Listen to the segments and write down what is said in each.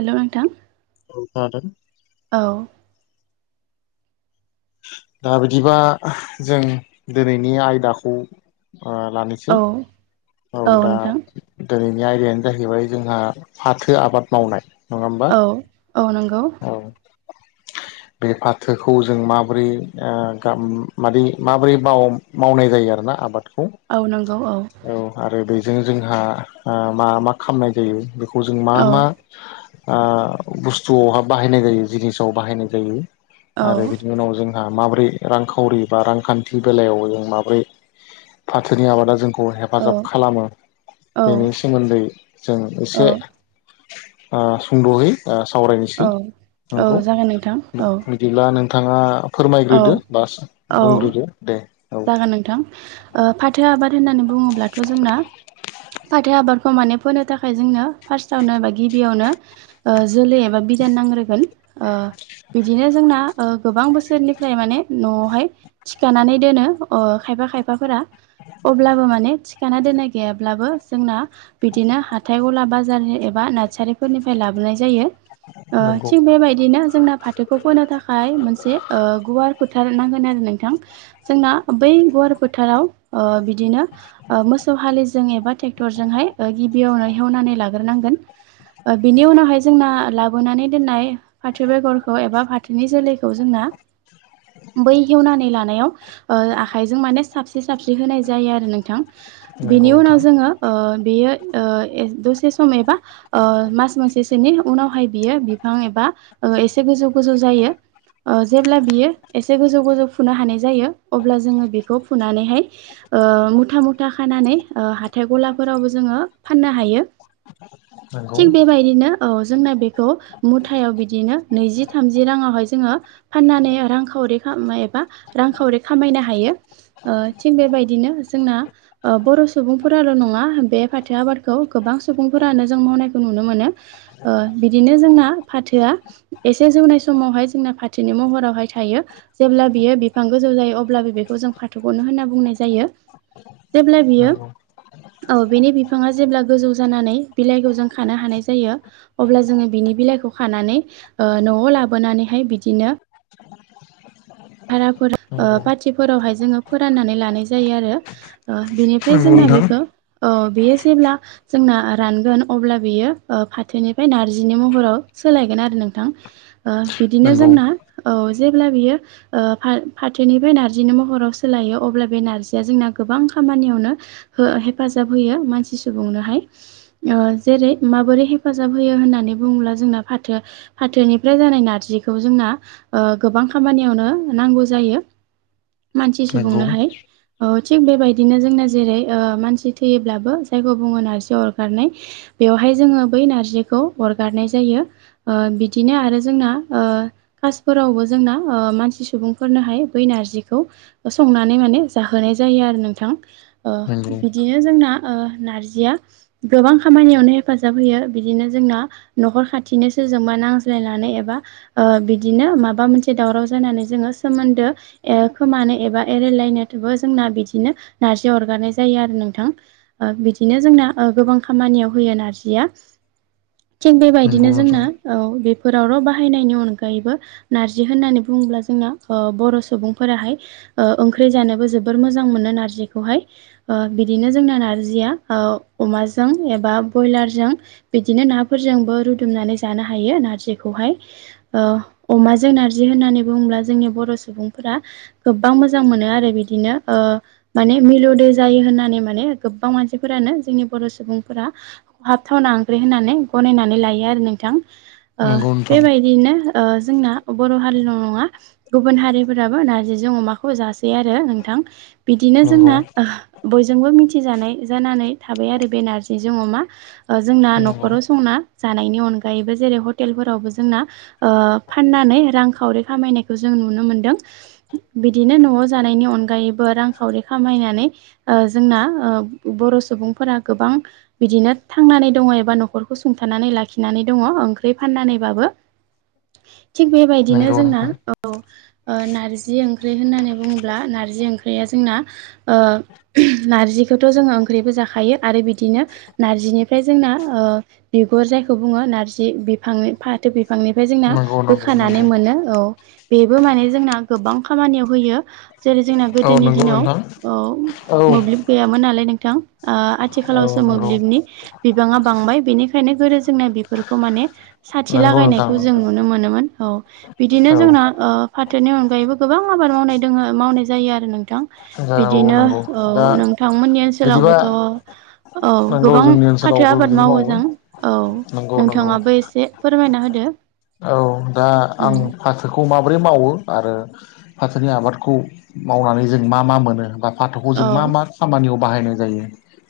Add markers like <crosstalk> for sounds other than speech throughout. हेल' नोंथां। औ खोनादों। औ। दा बिदिबा जों दिनैनि आयदाखौ लानो। औ औ। दा नोंथां दिनैनि आयदायानो जाहैबाय जोंहा फाथो आबाद मावनाय। नङा होमबा औ औ नंगौ। औ। बे फाथोखौ जों माबोरै मादै माबोरै बाव। मावनाय जायो आरोना आबादखौ। औ नंगौ औ। औ आरो बेजों जोंहा मा मा खालामामनाय जायो बेखौ जों मा औ मा? आ बुस्थुआवह बाहायनाय जायो जिनिसाव बाहायनाय जायो। औ आरो बिनि उनाव जोंहा माबोरै रांखावरि बा रांखान्थि बेलायाव जों माबोरै। फाथोनि आबादा जोंखौ हेल्प औ हेफाजाब खालामो औ बेनि सोमोन्दै जों एसे औ ओ सुंद'है ओ सावरायनोसै औ जागोन नोंथां औ बिदिब्ला नोंथाङा औ फोरमायग्रोदो बास बुंग्रोदो दे। औ जागोन नोंथां ओ फाथो आबाद होननानै बुङोब्लाथ' जोंना फाथो आबादखौ माने फोनो थाखाय जोंनो फार्स्टआवनो बा गिबियावनो ओ जोलै एबा बिदान नांग्रोगोन ओ बिदिनो जोंना ओ गोबां बोसोरनिफ्राय माने न'आवहाय थिखानानै दोनो ओ खायफा खायफाफोरा अब्लाबो माने गाना दोननाय गैयाब्लाबो जोंना बिदिनो हाथाय गला बाजार एबा नार्सारिफोरनिफ्राय लाबोनाय जायो। नंगौ थिग बेबायदिनो जोंना फाथो। खौ फोनो थाखाय मोनसे गुवार फोथार नांगोन आरो नोंथां जोंना बै गुवार फोथाराव ओ बिदिनो ओ मोसौ हालिजों एबा ट्रेक्टरजोंहाय ओ गिबियावनो हेवनानै लाग्रोनांगोन। ओ बिनि उनावहाय जोंना लाबोनानै दोननाय फाथो बेगरखौ एबा फाथोनि जोलैखौ जोंना बै हेवनानै लानायाव ओ आखाइजों माने साबस्रि साबस्रि होनाय जायो आरो नोंथां। नंगौ बिनि उनाव नोंथां जोङो ओ बेयो ओ दसे सम एबा ओ मास मोनसेसोनि उनावहाय बियो बिफां एबा ओ एसे गोजौ गोजौ जायो ओ जेब्ला बियो एसे गोजौ गोजौ फुनो हानाय जायो अब्ला जोङो बेखौ फुनानैहाय ओ मुथा मुथा खानानै ओ हाथाइ गलाफोरावबो जोङो फाननो हायो। नंगौ थिग बेबायदिनो औ जोंना बेखौ मुथायाव बिदिनो नैजि थामजि राङावहाय जोङो फाननानै रांखावरि एबा रांखावरि खामायनो हायो। ओ थिग बेबायदिनो जोंना ओ बर' सुबुंफोराल' नङा बे फाथो आबादखौ गोबां सुबुंफोरानो जों मावनायखौ नुनो मोनो। ओ बिदिनो जोंना फाथोआ एसे जौनाय समावहाय जोंना फाथोनि महरावहाय थायो जेब्ला बियो बिफां गोजौ जायो अब्लाबो बेखौ जों फाथोखौनो होनना बुंनाय जायो जेब्ला बियो नंगौ औ बेनि बिफाङा जेब्ला गोजौ जानानै बिलाइखौ जों खानो हानाय जायो। अब्ला जोङो बिनि बिलाइखौ खानानै ओ न'आव लाबोनानैहाय बिदिनो <unintelligible> ओ नंगौ पाटिफोरावहाय जोङो फोराननानै लानाय जायो आरो। ओ बेनिफ्राय नंगौ जोंना नोंथां बेखौ औ बेयो जेब्ला जोंना रानगोन अब्ला ओ बियो फाथोनिफ्राय नार्जिनि महराव सोलायगोन आरो नोंथां। ओ बिदिनो नंगौ जोंना औ जेब्ला बियो ओ फाथोनिफ्राय नारजिनि महराव सोलायो अब्ला बे नार्जिया जोंना गोबां खामानियावनो हो हेफाजाब होयो मानसि सुबुंनोहाय। ओ जेरै माबोरै हेफाजाब होयो होननानै बुङोब्ला जोंना फाथो फाथोनिफ्राय जानाय नारजिखौ जोंना ओ गोबां खामानियावनो नांगौ जायो मानसि नंगौ सुबुंनोहाय। औ थिग बेबायदिनो जोंना ओ जेरै मानसि थैयोब्लाबो जायखौ बुङो नारजि अरगारनाय बेवहाय जोङो बै नारजिखौ अरगारनाय जायो। ओ बिदिनो आरो जोंना ओ कासफोरावबो जोंना ओ मानसि सुबुं फोरनोहाय बै नारजिखौ संनानै माने जाहोनाय जायो आरो नोंथां। ओ नंगौ बिदिनो जोंना ओ नारजिया गोबां खामानियावनो हेफाजाब होयो बिदिनो जोंना न'खर खाथिनो सोरोजोंबा नांज्लायनानै एबा ओ बिदिनो माबा मोनसे दावराव जानानै जोङो सोमोन्दो ओ खोमानो एबा एरायलायनोबो जोंना बिदिनो नारजि अरगारनाय जायो आरो नोंथां। ओ बिदिनो जोंना ओ गोबां खामानियाव होयो नारजिया। थिग नंगौ बेबायदिनो जोंना नोंथां औ बेफोराव र' बाहायनायनि अनगायैबो नारजि होननानै बुङोब्ला जोंना बर' सुबुंफोराहाय ओंख्रि जानोबो जोबोर मोजां मोनो नारजिखौहाय बिदिनो जोंना नारजिया अमाजों एबा बयलारजों बिदिनो नाफोरजोंबो रुदुमनानै जानो हायो नारजिखौहाय। अमाजों नारजि होननानै बुङ्ला जोंनि बर' सुबुंफोरा गोबां मोजां मोनो आरो बिदिनो ओ माने मिलौदे जायो होननानै माने गोबबां मानसिफोरानो जोंनि बर' सुबुंफोरा हाबथावना ओंख्रि होननानै गनायनानै लायो आरो नोंथां। ओ नंगौ नोंथां बेबायदिनो ओ जोंना बर' हारिल' नङा गुबुन हारिफोराबो नारज जों अमाखौ जासै आरो। नोंथां, बिदिनो नंगौ जोंना बयजोंबो मिथिजानाय जानानै थाबाय आरो बे नारजिजों अमा। जोंना नंगौ न'खराव संना जानायनि अनगायैबो जेरै हटेलफोरावबो जोंना फाननानै रांखावरि खामायनाय खौ जों नुनो मोनदों बिदिनो न'आव जानायनि अनगायैबो रांखावरि खामायनानै जोंना बर' सुबुंफोरा गोबां बिदिनो थांनानै दङ एबा न'खरखौ सुंथानानै लाखिनानै दङ, ओंख्रि फाननानैबाबो <inaudible> थिग बेबायदिनो नंगौ जोंना नोंथां औ नारजि ओंख्रि होननानै बुङोब्ला नारजि ओंख्रिया जोंना नारजिखौथ' जोङो ओंख्रिबो जाखायो आरो बिदिनो नार्जिनिफ्राय जोंना बिगुर जायखौ बुङो नारजि बिफांनि फाथो बि बिफांनिफ्राय जोंना नंगौ नंगौ बोखानानै नंगौ मोनो औ बेबो माने जोंना गोबां खामानियाव होयो। जेरै जोंना औ गोदोनि नंगौ दिनाव नोंथां ओ औ मोब्लिब गैयामोन नालाय नोंथां ओ। औ आथिखालावसो नंगौ मोब्लिबनि बिबाङा बांबाय बेनिखायनो गोदो जोंना बेफोरखौ माने साथि नंगौ नोंथां लागायनायखौ जों नंगौ नुनो मोनोमोन औ बिदिनो औ जोंना ओफाथोनि अनगायैबो गोबां आबाद मावनाय दङ मावनाय जायो आरो नोंथां। बिदिनो नंगौ औ दा नोंथांमोननि बिदिबा ओनसोलावबोथ' औ नंगौ गोबां जोंनि फाथो ओनसोलावबो आबाद बिदिनो मावो जों औ नंगौ नंगौ नोंथाङाबो एसे फोरमायना होदो औ दा उम आं फाथोखौ माबोरै मावो, आरो फाथोनि आबादखौ मावनानै जों मा मा मोनो बा फाथ'खौ जों औ मा मा खामानियाव बाहायनाय जायो?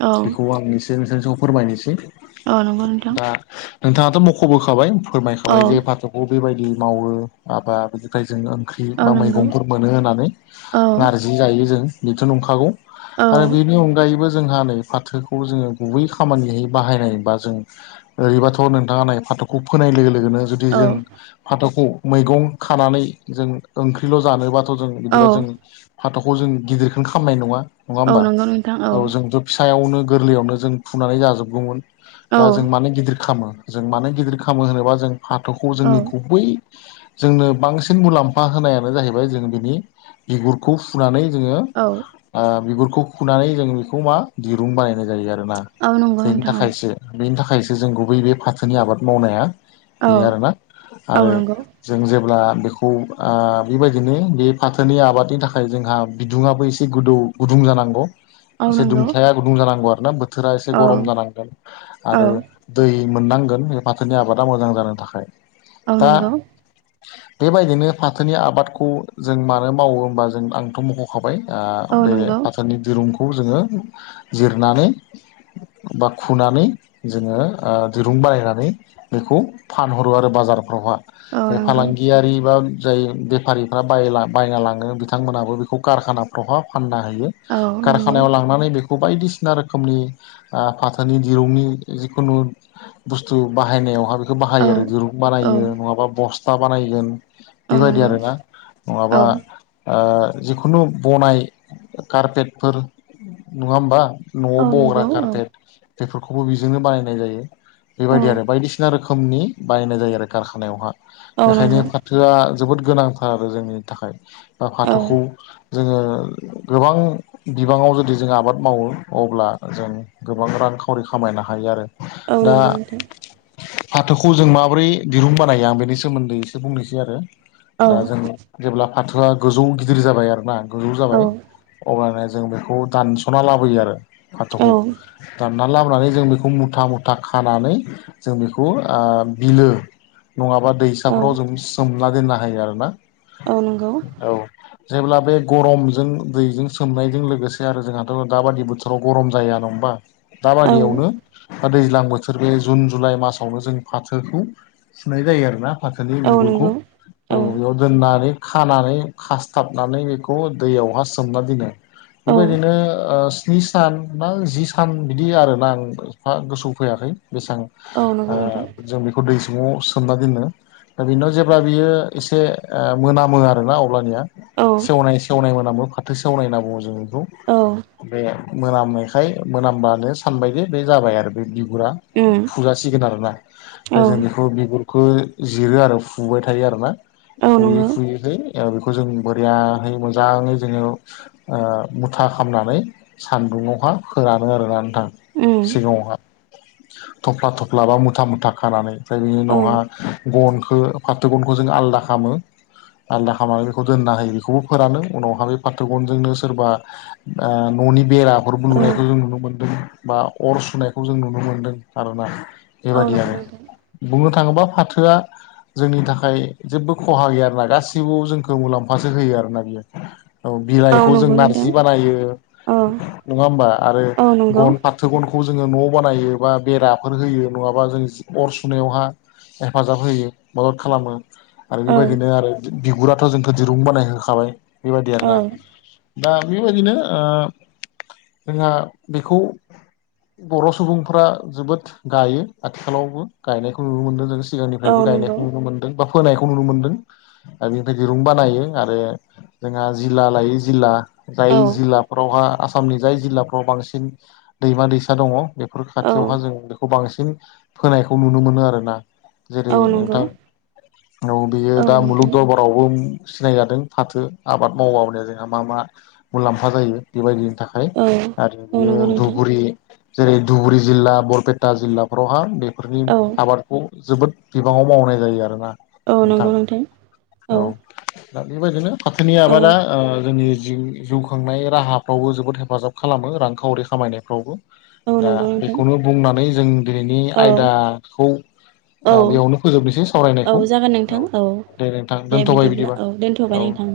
औ बेखौ आंनिसोर नोंसोरनिस फोरमायनोसै। औ नंगौ नोंथां। दा नोंथाङाथ' मख'बोखाबाय औ फोरमायखाबाय जे फाथ'खौ बेबायदि मावो आबाद बिदि ओमफ्राय जों ओंख्रि औ बा नंगौ मैगंफोर मोनो होननानै औ नारजि जायो जों बेथ' नंखागौ। औ आरो बेनि अनगायैबो जोंहा नै फाथोखौ जोङो गुबै खामानियै बाहायनाय बा जों ओरैबाथ' नोंथाङा नाय फाथ'खौ फोनायनाय लोगो लोगोनो। औ जों फाथौखौ मैं खानानै जों ओंख्रिल' जानोबा ाथ' जों औ बिदिबा जों फाथ'खौ जों गिदिरखौनो खालामनाय नङा नङा औ होमबा नंगौ नोंथां औ जों ज फिसायावनो गोरलैयावनो जों फुनानै जाजोबगौमोन औ दा जों मानो गिदिर खालामो। जों मानो गिदिर खामो होनोबा जों फाथौखौ औ जोंनि गुबै जोंनो बांसिन मुलाम्फा होनायानो जाहैबाय जों बिनि बिगुरखौ फुनानै जोङो औ। बिगुरखौ खुनानै जों बेखौ मा दिरुं बानायनाय जायो आरोना, औ नंगौ बेनि नोंथां थाखायसो बेनि थाखायसो जों गुबै बे फाथोनि आबाद मावनाया, औ बे आरोना। औ आरो नंगौ जों जेब्ला बेखौ बेबायदिनो बे फाथोनि आबादनि थाखाय जोंहा बिदुङआो एसे गोदौ गुदुं जानांगौ। औ एसे नंगौ दुंथाया गुदुं जानांगौ आरो ना बोथोरा एसे औ गरम जानांगोन औ आरो दै मोननांगोन बे फाथोनि आबादा मोजां जानो थाखाय औ दा नंगौ बेबायदिनो फाथोनि आबादखौ जों मानो मावो होमबा जों आंथ' <unintelligible> <unintelligible> औ बे नंगौ फाथोनि दिरुंखौ जोङो जिरनानै बा खुनानै जोङो दिरुं बानायनानै बेखौ फानहरो आरो बाजारफ्रावहा औ बे नंगौ फालांगियारि बा जाय बेफारिफ्रा बायना लाङो बिथांमोनहाबो बेखौ कारखानाफ्रावहा फानना होयो। औ नंगौ कारखानायाव लांनानै बेखौ खौ बायदिसिना रोखोमनि फाथोनि दिरुंनि जिखुनु बुस्थु बाहायनायावहा बेखौ औ बाहायो आरो गोरप औ बानायो नङाबा बस्था बानायगोन। औ बेबायदि नंगौ आरोना, औ नङाबा ओ जिखुनु बनाय कारपेटफोर नङा होमबा? न'आव औ बग्रा नंगौ औ कारपेट बेफोरखौबो बेजोंनो बानायनाय जायो बेबायदि आरो बायदिसिना रोखोम नि बायनाय जायो आरो कारखानायावहा औ बेखायनो नंगौ फाथोआ जोबोद गोनांथार आरो जोंनि थाखाय बा औ फाथोखौ जोङो गोबां बिबाङाव जुदि जों आबाद मावो अब्ला जों गोबां रां खावरि खामायनो हायो आरो। औ दा नोंगौ नोंथां फाथोखौ जों माबोरै दिरुं बानायो आं बेनि सोमोन्दै एसे बुंनोसै आरो औ दा जों जेब्ला फाथोआ गोजौ गिदिर जाबाय आरो ना गोजौ औ जाबाय अब्लानिया। जों बेखौ दान स'ना लाबोयो आरो औ फाथोखौ। दानना लाबोनानै जों बेखौ मुथा मुथा खानानै जों बेखौ ओ बिलो नङाबा दैसाफोराव जों सोमना दोननो हायो आरोना। औ नोंगौ। औ जेब्ला बे गरमजों दैजों सोमनायजों लोगोसे आरो जोंहाथ' दाबादि बोथोराव गरम जाया नङा होमबा। औ दााबादियावनो बा दैज्लां बोथोर बे जुन जुलाइ मास आवनो जों फाथोखौ फुनाय जायो आरोना फाथोनि औ बिगुरखौ नंगौ औ दोननानै खानानै खासथाबनानै बेखौ दैयावहा सोमना दोनो। औ बेबायदिनो ओ स्नि सान ना जि सान बिदि आरोना आं एफा गोसौ फैयाखै बेसां औ नंगौ ओ नोंथां जों बेखौ दै समाव सोमना दोनो। दा बेनि उनाव जेब्ला बियो एसे ओ मोनामो आरोना अब्लानिया औ सेवनाय सेवनाय मोनामो फाथो सेवनाय होनना बुङो जों बेखौ औ बे मोनामनायखाय मोनामबानो सानबाय जे बे जाबाय आरो बे बिगुरा उम फुजासिगोन आरोना ओमफ्राय औ जों बेखौ बिगुरखौ जिरो आरो फुबाय थायो आरो ना। औ फुयै नंगौ फुयैहै ओ बेखौ जों बोरियहै मोजाङै जोङो ओ मुथा खामनानै सान्दुंङावहा फोरानो आरोना नोंथां उम सिगाङावहा थफ्ला थफ्ला बा मुथा मुथा खानानै ओमफ्राय बिनि औ उनावहा गनखौ फाथो गनखौ जों आलादा खामो। आलदा खालामनानै बेखौ दोनना होयो बेखौबो फोरानो उनावहा बे फाथो गनजोंनो सोरबा आ न'नि बेरा अरबो औ लुनायखौ जों नुनो मोन्दों बा अर सुनायखौ जों नुनो मोन्दों आरोना। औ बेबादि नंगौ आरो नोंथां बुंनो थाङोब्ला फाथोआ जोंनि थाखाय जेबो खहा गैया आरोना गासिबो जोंखौ मुलाम्फासो होयो आरोना बियो। औ औ बिलाइखौ जों नंगौ नोंथां नारजि बानायो औ नङा होमबा आरो औ नंगौ गन फा थोगनखौ जोङो न' बानायो बा बेराफोर होयो नङाबा जों अर सुनायावहा हेफाजाब होयो मदद खालामो। आरो औ बेबायदिनो आरो बिगुराथ' जोंखौ दिरुं बानायहोखाबाय बेबायदि औ आरोना। दा बेबायदिनो जोंहा बेखौ बर' सुबुंफ्रा जोबोद गायो। आथिखालावबो गायनायखौ नुनो मोन्दों जों औ सिगांनिफ्रायबो नंगौ गायनायखौ नुनो मोन्दों बा फोनायखौ नुनो मोन्दों। आरो <unintelligible> दिरुं बानायो आरो जोंहा जिल्ला लायो जिल्ला औ जाय जिल्लाफ्रावहा आसामनि जाय जिल्लाफ्राव बांसिन दैमा दैसा दङ बेफोर औ खाथियावहा जों बेखौ बांसिन फोनायखौ नुनो मोनो आरोना जेरै औ नंगौ नोंथां औ बेयो औ दा मुलुग नोंथां दरबा रावबो सिनायजादों फाथो आबाद मावाब जोंहा मा मा मुलाम्फा जायो बेबायदिनि थाखाय। औ आरो औ बियो नंगौ नोंथां धुबुरि जेरै धुबुरि जिल्ला बरपेटा जिल्ला रावहा बेफोरनि औ आबादखौ जोबोद बिबाङाव मावनाय जायो आरोना। औ नोंथां नंगौ नोंथा औ। दा बेबायदिनो फाथोनि औ आबादा अ जोंनि <unintelligible> खांनाय राहाफ्रावबो जोबोद हेफाजाब खालामो रांखावरि खामायनायफ्रावबो औ दा नंगौ नोंथां बेखौनो बुंनानै जों दिनैनि औ आयदाखौ औ बेयावनो फोजोबनोसै औ सावरायनायखौ जागोन नोंथां औ। दे नोंथां दोनथ'बाय बिदिब्ला बिदिबा औ दोनथ'बाय औ। नोंथां